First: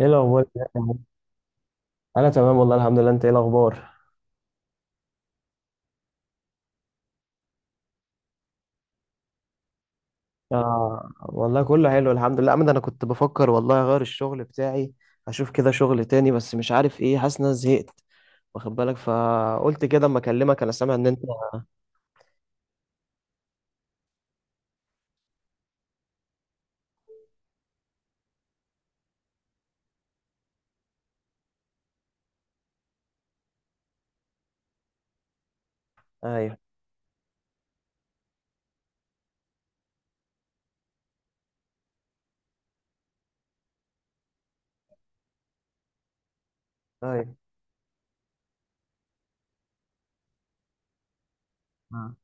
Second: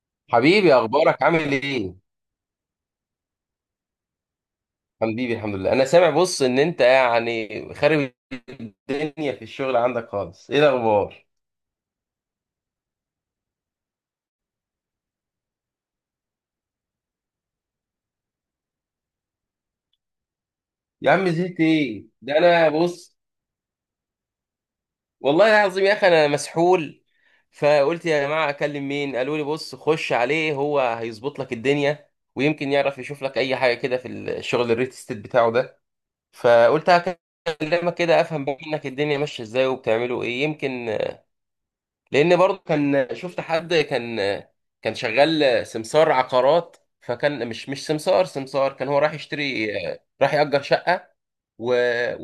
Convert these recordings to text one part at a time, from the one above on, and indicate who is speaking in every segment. Speaker 1: ايه الاخبار يا
Speaker 2: حبيبي،
Speaker 1: عم؟
Speaker 2: اخبارك عامل ايه؟
Speaker 1: انا تمام والله، الحمد لله. انت ايه الاخبار؟
Speaker 2: حبيبي الحمد لله. انا سامع بص ان انت يعني خارب الدنيا في الشغل عندك خالص. ايه
Speaker 1: آه
Speaker 2: الاخبار؟
Speaker 1: والله كله حلو، الحمد لله. عمد انا كنت بفكر والله اغير الشغل بتاعي، اشوف كده شغل تاني، بس مش عارف ايه. حاسس ان انا زهقت، واخد بالك، فقلت كده اما اكلمك. انا سامع ان
Speaker 2: يا
Speaker 1: انت...
Speaker 2: عم زهقت ايه ده؟ انا بص، والله العظيم يا اخي انا مسحول، فقلت يا جماعه اكلم مين؟ قالوا لي بص خش عليه، هو هيظبط لك الدنيا ويمكن يعرف يشوف لك اي حاجه كده في الشغل الريل استيت بتاعه ده.
Speaker 1: ايوه،
Speaker 2: فقلت هكلمك كده افهم منك الدنيا ماشيه ازاي وبتعملوا ايه، يمكن لان برضه كان شفت حد كان، كان شغال سمسار عقارات.
Speaker 1: ايوه.
Speaker 2: فكان مش سمسار، كان هو راح يشتري، راح يأجر شقة و...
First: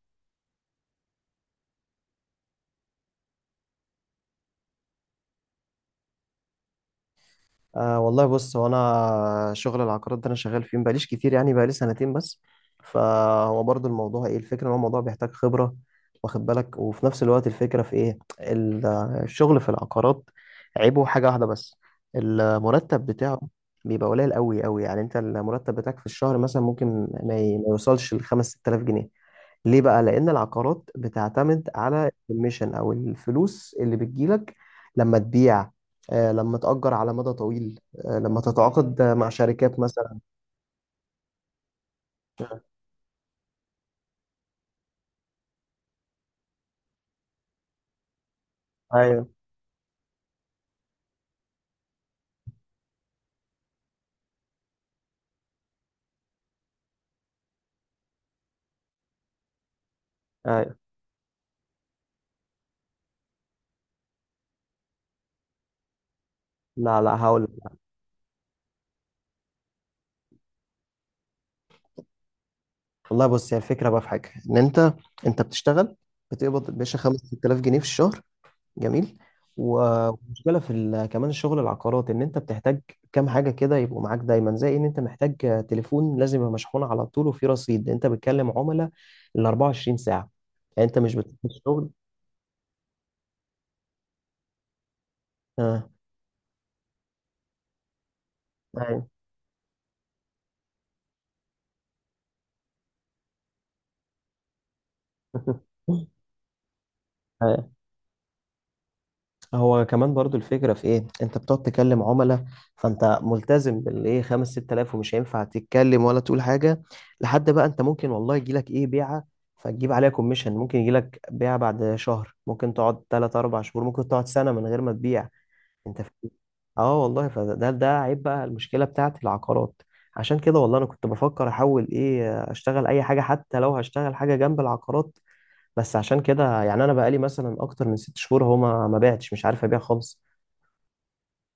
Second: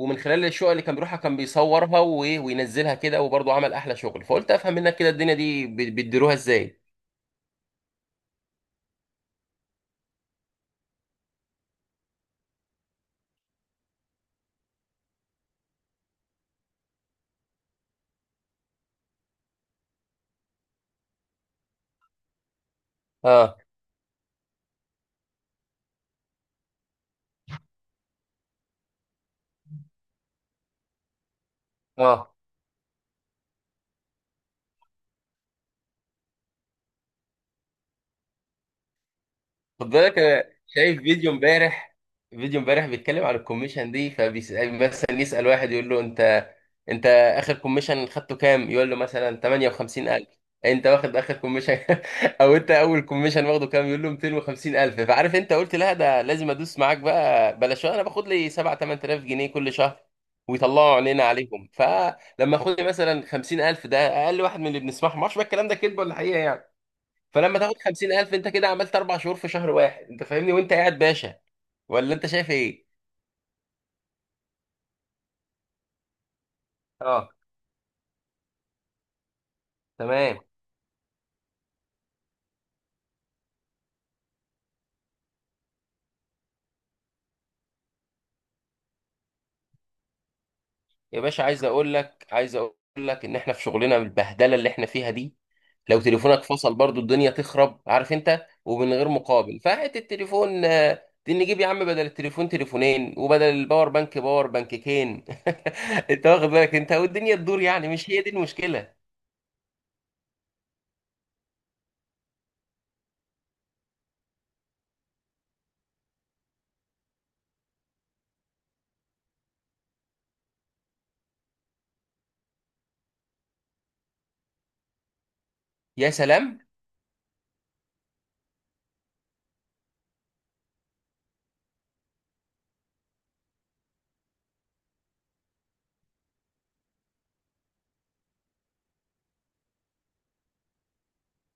Speaker 2: ومن خلال الشقق اللي كان بيروحها كان بيصورها وينزلها كده، وبرضه عمل احلى شغل. فقلت افهم منك كده الدنيا دي بيديروها ازاي.
Speaker 1: آه والله بص، هو انا شغل العقارات ده انا شغال فيه مبقاليش كتير، يعني بقالي سنتين بس. فهو برضو الموضوع، ايه الفكره، ان هو الموضوع بيحتاج خبره، واخد بالك، وفي نفس الوقت الفكره في ايه الشغل في العقارات عيبه حاجه واحده بس، المرتب بتاعه
Speaker 2: اه،
Speaker 1: بيبقى قليل قوي قوي. يعني انت المرتب بتاعك في الشهر مثلا ممكن ما يوصلش ل 5 6000 جنيه. ليه بقى؟ لأن العقارات بتعتمد على
Speaker 2: اه.
Speaker 1: الكوميشن أو الفلوس اللي بتجيلك لما تبيع، لما تأجر على مدى طويل، لما تتعاقد مع شركات
Speaker 2: خد
Speaker 1: مثلا.
Speaker 2: بالك انا شايف فيديو امبارح، فيديو امبارح بيتكلم عن الكوميشن دي، فبيسأل مثلا، يسأل واحد يقول له: انت اخر كوميشن خدته كام؟ يقول له
Speaker 1: ايوه،
Speaker 2: مثلا 58,000. انت واخد اخر كوميشن؟ او انت اول كوميشن واخده كام؟ يقول له 250,000. فعارف انت قلت لا، ده لازم ادوس معاك بقى، بلاش انا باخد لي 7 8,000 جنيه كل شهر
Speaker 1: ايوه.
Speaker 2: ويطلعوا عينينا عليهم. فلما اخد لي مثلا 50,000، ده اقل واحد من اللي بنسمعهم، ما اعرفش بقى الكلام ده كذب ولا حقيقه يعني.
Speaker 1: لا، لا، هقول
Speaker 2: فلما
Speaker 1: لك.
Speaker 2: تاخد 50,000 انت كده عملت اربع شهور في شهر واحد، انت فاهمني؟ وانت قاعد باشا، ولا انت شايف ايه؟
Speaker 1: والله بص، هي الفكرة بقى في حاجة، إن أنت بتشتغل، بتقبض يا باشا
Speaker 2: اه،
Speaker 1: 5000 جنيه في الشهر. جميل. مم.
Speaker 2: تمام.
Speaker 1: ومشكلة في كمان الشغل العقارات ان انت بتحتاج كام حاجة كده يبقوا معاك دايما، زي ان انت محتاج تليفون لازم يبقى مشحون على طول وفيه رصيد، انت بتكلم عملاء ال 24 ساعة. يعني انت مش
Speaker 2: يا
Speaker 1: بتروح
Speaker 2: باشا عايز
Speaker 1: الشغل.
Speaker 2: اقول لك، عايز اقول لك ان احنا في شغلنا بالبهدله اللي احنا فيها دي
Speaker 1: اه،
Speaker 2: لو تليفونك فصل برضو الدنيا تخرب، عارف انت، ومن غير
Speaker 1: ايوه.
Speaker 2: مقابل، فهات التليفون آه، دي نجيب يا عم بدل التليفون تليفونين وبدل الباور بانك باور بانككين. انت واخد بالك؟ انت والدنيا تدور يعني، مش هي دي المشكله.
Speaker 1: هو كمان برضو الفكرة في ايه، انت بتقعد تكلم عملاء، فانت ملتزم بالايه خمس ست الاف، ومش هينفع تتكلم ولا تقول حاجة لحد بقى انت ممكن والله يجيلك ايه بيعة، فتجيب عليها كوميشن. ممكن يجيلك بيعة بعد شهر، ممكن تقعد تلات اربع شهور، ممكن تقعد سنة من غير ما تبيع. انت
Speaker 2: يا
Speaker 1: فاهم؟
Speaker 2: سلام.
Speaker 1: اه والله، فده عيب بقى، المشكلة بتاعت العقارات. عشان كده والله انا كنت بفكر احول، ايه، اشتغل اي حاجة، حتى لو هشتغل حاجة جنب العقارات. بس عشان كده يعني، انا بقالي مثلا اكتر من 6 شهور هو ما بعتش، مش عارف ابيع خالص.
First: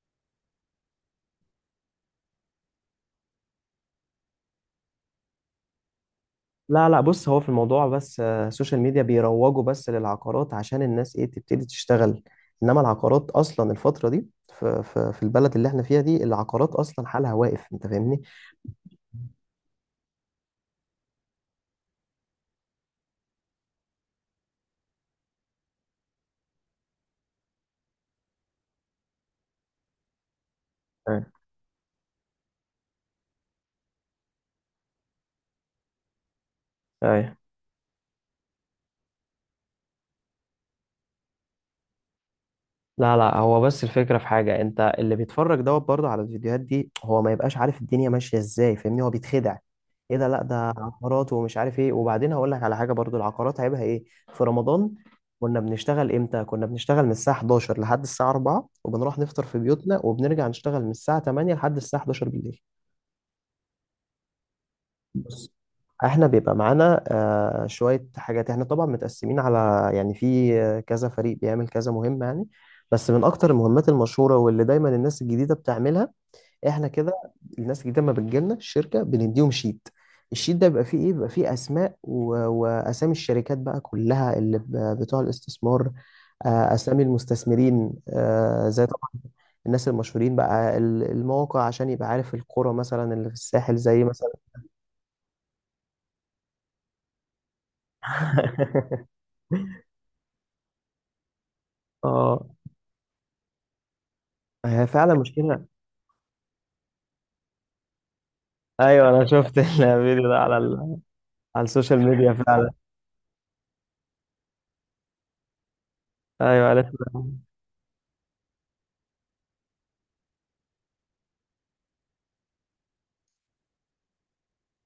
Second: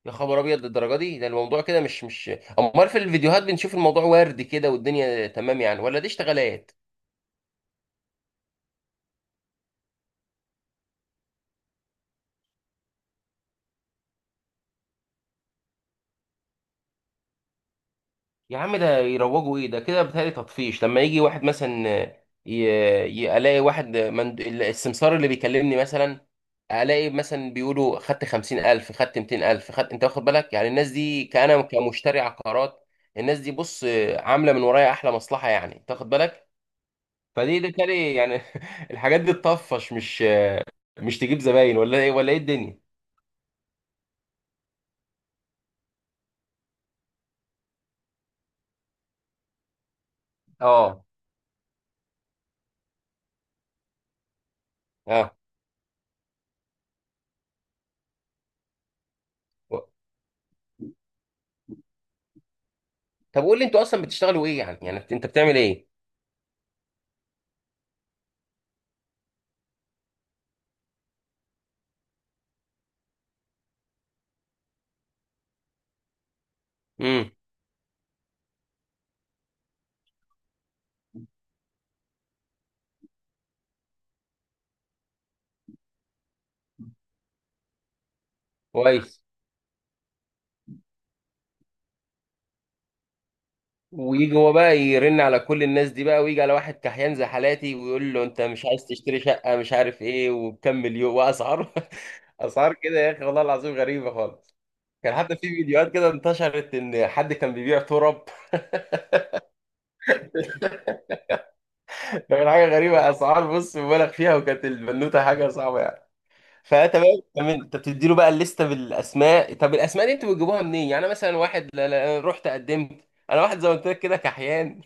Speaker 2: يا خبر ابيض، للدرجه دي ده الموضوع؟ كده مش، امال في الفيديوهات بنشوف الموضوع وردي كده والدنيا تمام يعني، ولا دي اشتغالات؟
Speaker 1: لا، لا، بص هو في الموضوع بس السوشيال ميديا بيروجوا بس للعقارات عشان الناس، ايه، تبتدي تشتغل. انما العقارات اصلا الفترة دي، في البلد اللي احنا فيها دي العقارات اصلا حالها واقف، انت فاهمني.
Speaker 2: يا عم ده يروجوا ايه؟ ده كده بيتهيألي تطفيش. لما يجي واحد مثلا، ي... الاقي واحد السمسار اللي بيكلمني مثلا، الاقي مثلا بيقولوا خدت 50,000، خدت 200,000، خدت، انت واخد بالك؟ يعني الناس
Speaker 1: اي،
Speaker 2: دي كأنا كمشتري عقارات، الناس دي بص عامله من ورايا احلى مصلحه، يعني انت واخد بالك؟
Speaker 1: اي.
Speaker 2: فدي ده كالي يعني. الحاجات دي تطفش، مش تجيب زباين، ولا ايه ولا ايه الدنيا؟
Speaker 1: لا، لا، هو بس الفكرة في حاجة، انت اللي بيتفرج دوت برضه على الفيديوهات دي هو ما يبقاش عارف الدنيا ماشية ازاي، فاهمني، هو بيتخدع. ايه ده؟ لا، ده
Speaker 2: اه،
Speaker 1: عقارات ومش عارف ايه. وبعدين هقول لك على حاجة برضه، العقارات عيبها ايه؟ في رمضان
Speaker 2: اه.
Speaker 1: كنا بنشتغل امتى؟ كنا بنشتغل من الساعة 11 لحد الساعة 4، وبنروح نفطر في
Speaker 2: و-
Speaker 1: بيوتنا، وبنرجع نشتغل من الساعة 8 لحد الساعة 11 بالليل.
Speaker 2: طب قول لي انتوا اصلا بتشتغلوا ايه يعني؟ يعني انت
Speaker 1: بص،
Speaker 2: بتعمل ايه؟
Speaker 1: احنا بيبقى معانا شوية حاجات، احنا طبعا متقسمين على، يعني، في كذا فريق بيعمل كذا مهمة يعني. بس من اكتر المهمات المشهورة واللي دايما الناس الجديدة بتعملها احنا كده.
Speaker 2: امم.
Speaker 1: الناس الجديدة ما بتجيلنا الشركة بنديهم شيت. الشيت ده بيبقى فيه ايه؟ بيبقى فيه اسماء واسامي الشركات بقى كلها اللي بتوع الاستثمار، اسامي المستثمرين، زي طبعا
Speaker 2: كويس.
Speaker 1: الناس المشهورين بقى المواقع، عشان يبقى عارف القرى مثلا اللي في الساحل، زي مثلا.
Speaker 2: ويجي هو بقى يرن على كل الناس دي بقى، ويجي على واحد كحيان زي حالاتي ويقول له: انت مش عايز تشتري شقة؟ مش عارف ايه، وبكم مليون، واسعار.
Speaker 1: اه،
Speaker 2: اسعار كده يا اخي، والله العظيم غريبة خالص.
Speaker 1: هي فعلا
Speaker 2: كان حتى في
Speaker 1: مشكلة.
Speaker 2: فيديوهات كده انتشرت ان حد كان بيبيع تراب.
Speaker 1: ايوه، انا شفت الفيديو ده على على السوشيال ميديا
Speaker 2: كان حاجة
Speaker 1: فعلا.
Speaker 2: غريبة، اسعار بص مبالغ فيها، وكانت البنوتة حاجة صعبة يعني.
Speaker 1: ايوه، عرفت.
Speaker 2: فتمام، تمام. انت بتدي له بقى الليسته بالاسماء، طب الاسماء دي انتوا بتجيبوها منين؟ يعني انا مثلا واحد، لا لا، رحت قدمت؟ انا واحد زي ما قلت لك كده كحيان.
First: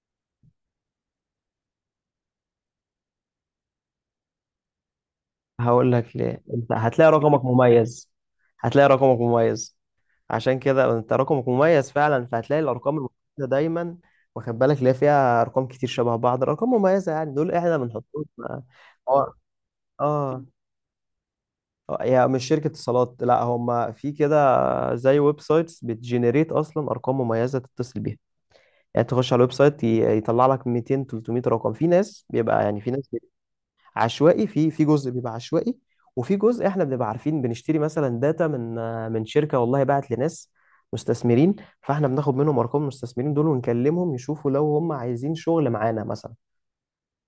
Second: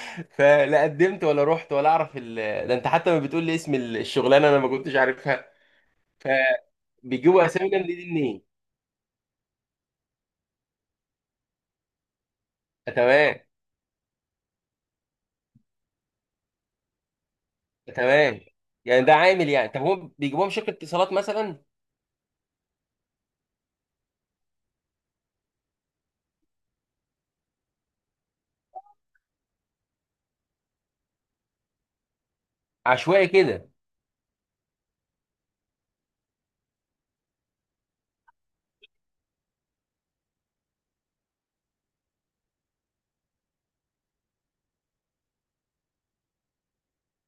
Speaker 2: فلا قدمت ولا رحت ولا اعرف ده انت حتى ما بتقول لي اسم الشغلانه انا ما كنتش عارفها.
Speaker 1: هقول لك ليه، انت هتلاقي رقمك
Speaker 2: فبيجيبوا اسامي الناس
Speaker 1: مميز.
Speaker 2: دي منين؟
Speaker 1: هتلاقي رقمك مميز عشان كده انت رقمك مميز فعلا، فهتلاقي
Speaker 2: آه،
Speaker 1: الارقام
Speaker 2: تمام.
Speaker 1: المميزة دايما، واخد بالك، اللي هي فيها ارقام كتير شبه بعض، ارقام مميزة يعني. دول احنا
Speaker 2: آه،
Speaker 1: بنحطهم
Speaker 2: تمام. يعني ده
Speaker 1: هو-
Speaker 2: عامل يعني، طب هم بيجيبوها
Speaker 1: اه،
Speaker 2: من شركه اتصالات مثلا؟
Speaker 1: اه، هي مش شركة اتصالات، لا هم في كده، زي ويب سايتس بتجنريت اصلا ارقام مميزة تتصل بيها. يعني تخش على الويب سايت، يطلع لك 200 300 رقم. في ناس بيبقى، يعني في ناس
Speaker 2: عشوائي
Speaker 1: بيبقى
Speaker 2: كده؟
Speaker 1: عشوائي، في جزء بيبقى عشوائي، وفي جزء احنا بنبقى عارفين بنشتري مثلا داتا من شركه والله باعت لناس مستثمرين، فاحنا بناخد منهم ارقام المستثمرين دول ونكلمهم يشوفوا لو هم عايزين شغل معانا مثلا،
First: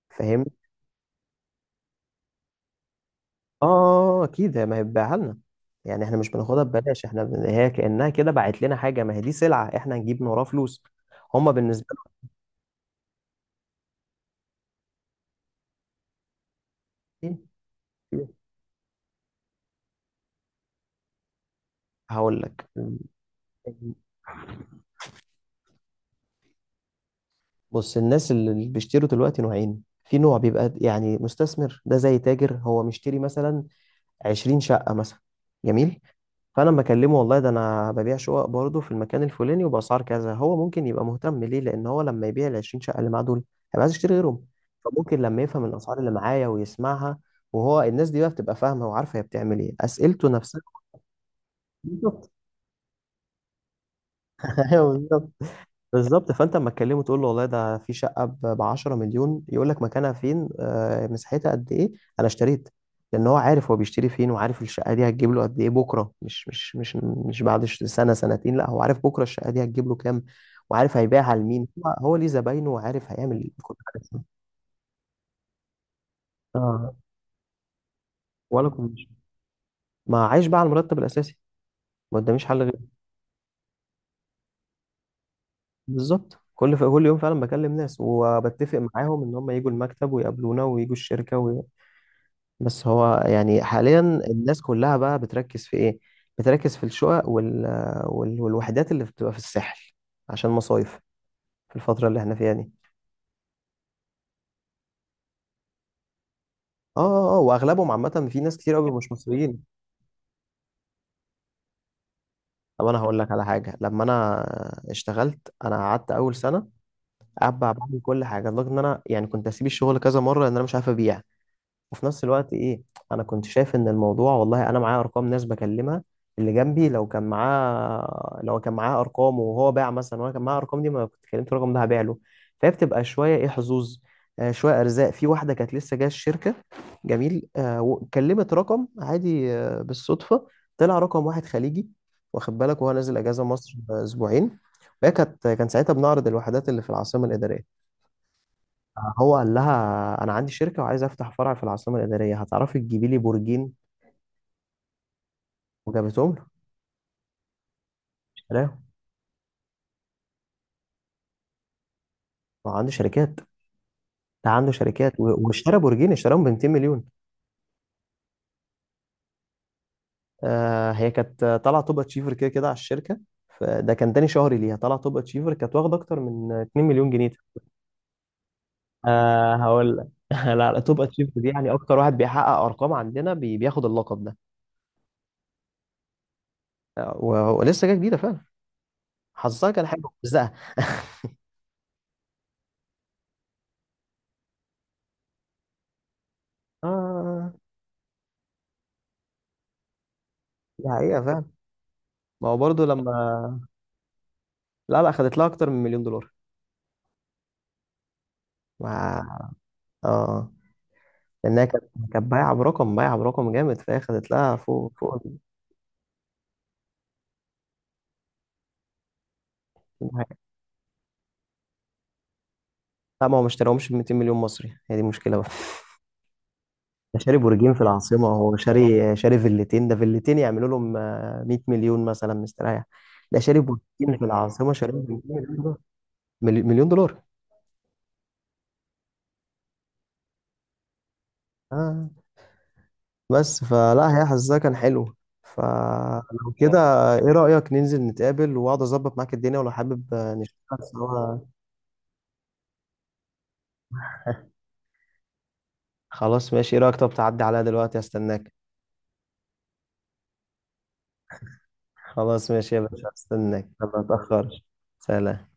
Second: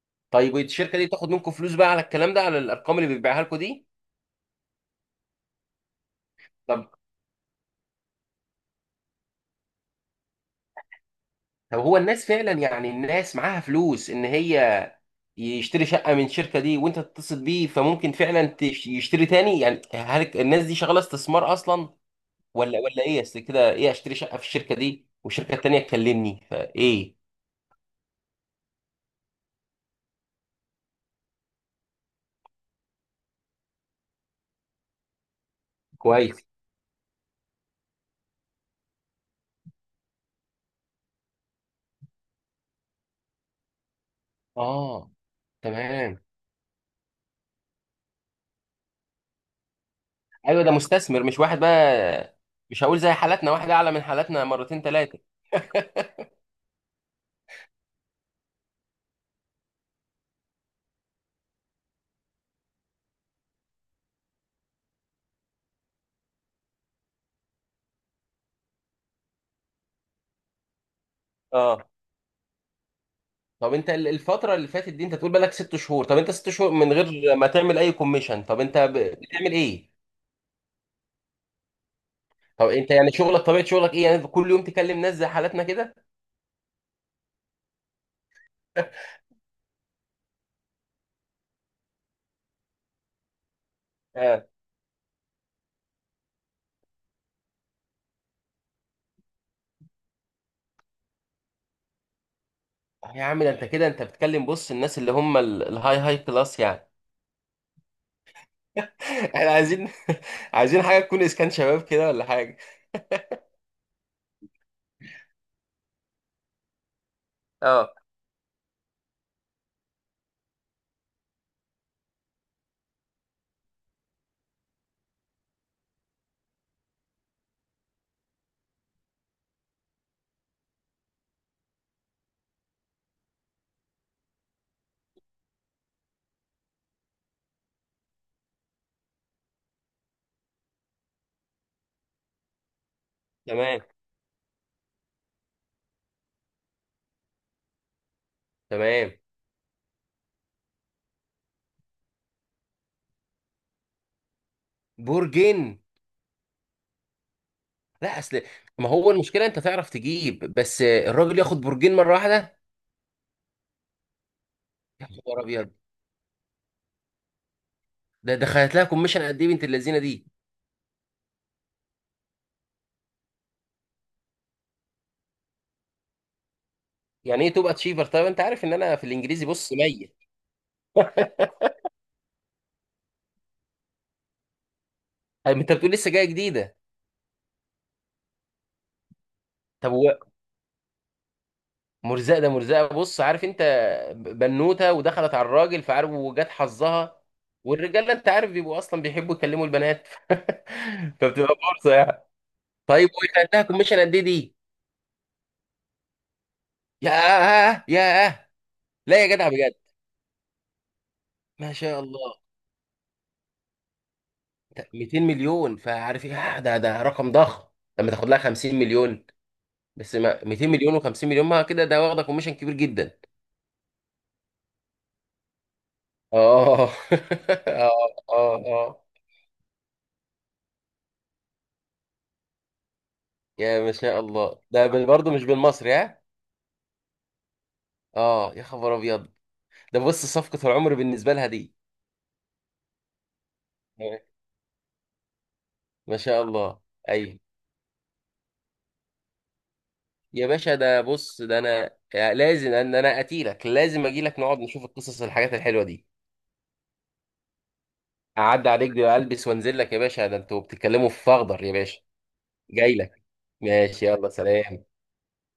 Speaker 1: فاهمني.
Speaker 2: طيب الشركه دي بتاخد منكم فلوس بقى على الكلام ده، على الارقام اللي بيبيعها لكم دي؟
Speaker 1: اه، اكيد، ما هي بتبيعها لنا، يعني احنا مش بناخدها
Speaker 2: طب،
Speaker 1: ببلاش، احنا هي كانها كده باعت لنا حاجه، ما هي دي سلعه احنا هنجيب من وراها فلوس. هم
Speaker 2: طب
Speaker 1: بالنسبه
Speaker 2: هو الناس فعلا يعني الناس معاها فلوس؟ ان هي يشتري شقة من الشركة دي وانت تتصل
Speaker 1: لهم،
Speaker 2: بيه فممكن
Speaker 1: إيه؟
Speaker 2: فعلا يشتري تاني؟ يعني هل الناس دي شغالة استثمار اصلا،
Speaker 1: هقول لك.
Speaker 2: ولا ولا ايه؟ اصل كده ايه اشتري شقة في الشركة دي والشركة التانية تكلمني فايه؟
Speaker 1: بص الناس اللي بيشتروا دلوقتي نوعين، في نوع بيبقى يعني مستثمر، ده زي تاجر، هو مشتري مثلا 20 شقة مثلا. جميل.
Speaker 2: كويس.
Speaker 1: فانا لما اكلمه والله ده انا ببيع شقق برضه في المكان الفلاني وباسعار كذا، هو ممكن يبقى مهتم، ليه؟ لان هو لما يبيع ال 20 شقة اللي معاه دول هيبقى عايز يشتري غيرهم،
Speaker 2: اه،
Speaker 1: فممكن لما يفهم الاسعار اللي
Speaker 2: تمام.
Speaker 1: معايا ويسمعها. وهو الناس دي بقى بتبقى فاهمة وعارفة هي بتعمل ايه، اسئلته نفسها.
Speaker 2: ايوه، ده مستثمر مش واحد
Speaker 1: بالظبط.
Speaker 2: بقى، مش هقول زي حالاتنا، واحد اعلى من حالاتنا مرتين ثلاثة.
Speaker 1: بالظبط، فانت اما تكلمه تقول له والله ده في شقه ب 10 مليون، يقول لك مكانها فين، مساحتها قد ايه، انا اشتريت. لان هو عارف هو بيشتري فين، وعارف الشقه دي هتجيب له قد ايه بكره، مش بعد سنه سنتين. لا هو عارف بكره الشقه دي هتجيب له كام، وعارف هيبيعها لمين،
Speaker 2: اه.
Speaker 1: هو ليه زباينه، وعارف هيعمل
Speaker 2: طب
Speaker 1: كل
Speaker 2: انت
Speaker 1: حاجه.
Speaker 2: الفترة اللي فاتت دي، انت تقول بالك ست شهور، طب انت ست شهور
Speaker 1: اه.
Speaker 2: من غير ما تعمل اي كوميشن، طب
Speaker 1: ولا
Speaker 2: انت
Speaker 1: كوميشن،
Speaker 2: بتعمل ايه؟
Speaker 1: ما عايش بقى على المرتب الاساسي، ما قداميش حل
Speaker 2: طب
Speaker 1: غير.
Speaker 2: انت يعني شغلك، طبيعة شغلك ايه؟ يعني كل يوم تكلم ناس زي حالاتنا كده؟
Speaker 1: بالظبط، كل يوم فعلا بكلم ناس وبتفق معاهم ان هم يجوا المكتب ويقابلونا ويجوا الشركه. بس هو يعني حاليا
Speaker 2: آه.
Speaker 1: الناس كلها بقى بتركز في ايه، بتركز في الشقق والوحدات اللي بتبقى في الساحل عشان مصايف في الفترة اللي احنا فيها دي.
Speaker 2: يا عم ده انت كده انت بتكلم بص الناس اللي هم الهاي، هاي كلاس يعني.
Speaker 1: اه، اه، واغلبهم عامة، في ناس كتير قوي مش
Speaker 2: احنا
Speaker 1: مصريين.
Speaker 2: عايزين، عايزين حاجه تكون اسكان شباب كده ولا حاجه.
Speaker 1: طب انا هقول لك على حاجة. لما انا اشتغلت، انا قعدت اول سنة قاعد بقى
Speaker 2: اه،
Speaker 1: بعمل كل حاجة، لدرجة ان انا يعني كنت اسيب الشغل كذا مرة لان انا مش عارف ابيع. وفي نفس الوقت ايه، انا كنت شايف ان الموضوع والله، انا معايا ارقام ناس بكلمها، اللي جنبي لو كان معاه ارقام وهو باع مثلا، وانا كان معايا ارقام دي، ما كنت كلمت الرقم ده هبيع له. فهي بتبقى شويه، ايه، حظوظ، شويه ارزاق. في واحده كانت لسه جايه الشركه، جميل، وكلمت رقم عادي، بالصدفه، طلع رقم واحد خليجي، واخد بالك، وهو نازل اجازه مصر
Speaker 2: تمام،
Speaker 1: اسبوعين. وهي كان ساعتها بنعرض الوحدات اللي في العاصمه الاداريه.
Speaker 2: تمام.
Speaker 1: هو قال لها: انا عندي شركه وعايز افتح فرع في العاصمه الاداريه، هتعرفي تجيبي لي برجين؟
Speaker 2: برجين؟
Speaker 1: وجابتهم له،
Speaker 2: لا اصل،
Speaker 1: اشتراهم.
Speaker 2: ما هو المشكله انت تعرف تجيب، بس الراجل ياخد برجين مره واحده؟
Speaker 1: هو عنده شركات، ده عنده
Speaker 2: يا
Speaker 1: شركات
Speaker 2: خبر ابيض.
Speaker 1: واشترى برجين، اشتراهم ب 200 مليون.
Speaker 2: ده دخلت لها كوميشن قد ايه بنت اللذينه دي؟
Speaker 1: آه، هي كانت طالعه توب اتشيفر كده كده على الشركه. فده كان تاني شهري ليها طالعه توب اتشيفر، كانت واخده اكتر من 2 مليون جنيه.
Speaker 2: يعني ايه تبقى تشيفر؟ طيب انت عارف ان انا في الانجليزي
Speaker 1: آه،
Speaker 2: بص
Speaker 1: هقول لك.
Speaker 2: ميت.
Speaker 1: لا، لا، توب اتشيفر دي يعني اكتر واحد بيحقق ارقام عندنا بياخد اللقب ده.
Speaker 2: طيب انت بتقول لسه جايه جديده؟
Speaker 1: ولسه جايه جديده فعلا، حظها كان
Speaker 2: طب
Speaker 1: حلو، بس
Speaker 2: مرزقه، ده مرزقه، بص عارف انت، بنوته ودخلت على الراجل، فعارف وجات حظها،
Speaker 1: اه،
Speaker 2: والرجاله انت عارف بيبقوا اصلا بيحبوا يكلموا البنات.
Speaker 1: دي حقيقة فعلا.
Speaker 2: فبتبقى فرصه يعني.
Speaker 1: ما هو برضه
Speaker 2: طيب وخدتها
Speaker 1: لما...
Speaker 2: كوميشن قد ايه دي؟
Speaker 1: لا، لا، خدت لها اكتر من مليون دولار.
Speaker 2: ياه، ياه.
Speaker 1: ما...
Speaker 2: لا يا جدع بجد؟
Speaker 1: اه، لانها
Speaker 2: ما
Speaker 1: كانت
Speaker 2: شاء
Speaker 1: كانت
Speaker 2: الله.
Speaker 1: بايعه برقم جامد، فهي خدت لها فوق فوق
Speaker 2: 200 مليون، فعارف ايه، آه، ده ده رقم ضخم. لما تاخد لها 50 مليون، بس
Speaker 1: حاجه.
Speaker 2: ما 200 مليون و50 مليون، ما كده ده واخده كوميشن كبير جدا.
Speaker 1: لا ما هو ما اشتراهمش ب 200 مليون مصري، هي دي المشكله بقى.
Speaker 2: اه.
Speaker 1: ده شاري برجين في
Speaker 2: اه،
Speaker 1: العاصمه، هو
Speaker 2: اه، اه.
Speaker 1: شاري فيلتين، ده فيلتين يعملوا لهم 100 مليون مثلا مستريح. ده شاري
Speaker 2: يا ما
Speaker 1: برجين
Speaker 2: شاء
Speaker 1: في
Speaker 2: الله،
Speaker 1: العاصمه
Speaker 2: ده
Speaker 1: شاري ب 200
Speaker 2: برضه مش
Speaker 1: مليون دولار.
Speaker 2: بالمصري ها.
Speaker 1: مليون دولار.
Speaker 2: اه، يا خبر ابيض. ده بص صفقة العمر بالنسبة لها دي.
Speaker 1: آه. بس فلا،
Speaker 2: تمام.
Speaker 1: هي حظها كان حلو،
Speaker 2: ما شاء
Speaker 1: فلو كده.
Speaker 2: الله.
Speaker 1: ايه
Speaker 2: ايوه.
Speaker 1: رأيك ننزل نتقابل واقعد اظبط معاك الدنيا، ولو حابب
Speaker 2: يا باشا
Speaker 1: نشتغل
Speaker 2: ده
Speaker 1: سوا.
Speaker 2: بص، ده انا لازم ان انا اتيلك، لازم اجي لك نقعد نشوف القصص، الحاجات الحلوة دي.
Speaker 1: خلاص ماشي. ايه رأيك، طب تعدي عليا دلوقتي؟ استناك.
Speaker 2: اعدي عليك دي، البس وانزل لك يا باشا، ده انتوا بتتكلموا في فخدر يا باشا.
Speaker 1: خلاص ماشي يا
Speaker 2: جاي
Speaker 1: باشا،
Speaker 2: لك.
Speaker 1: استناك ما
Speaker 2: ماشي يلا،
Speaker 1: اتأخرش.
Speaker 2: سلام.
Speaker 1: سلام.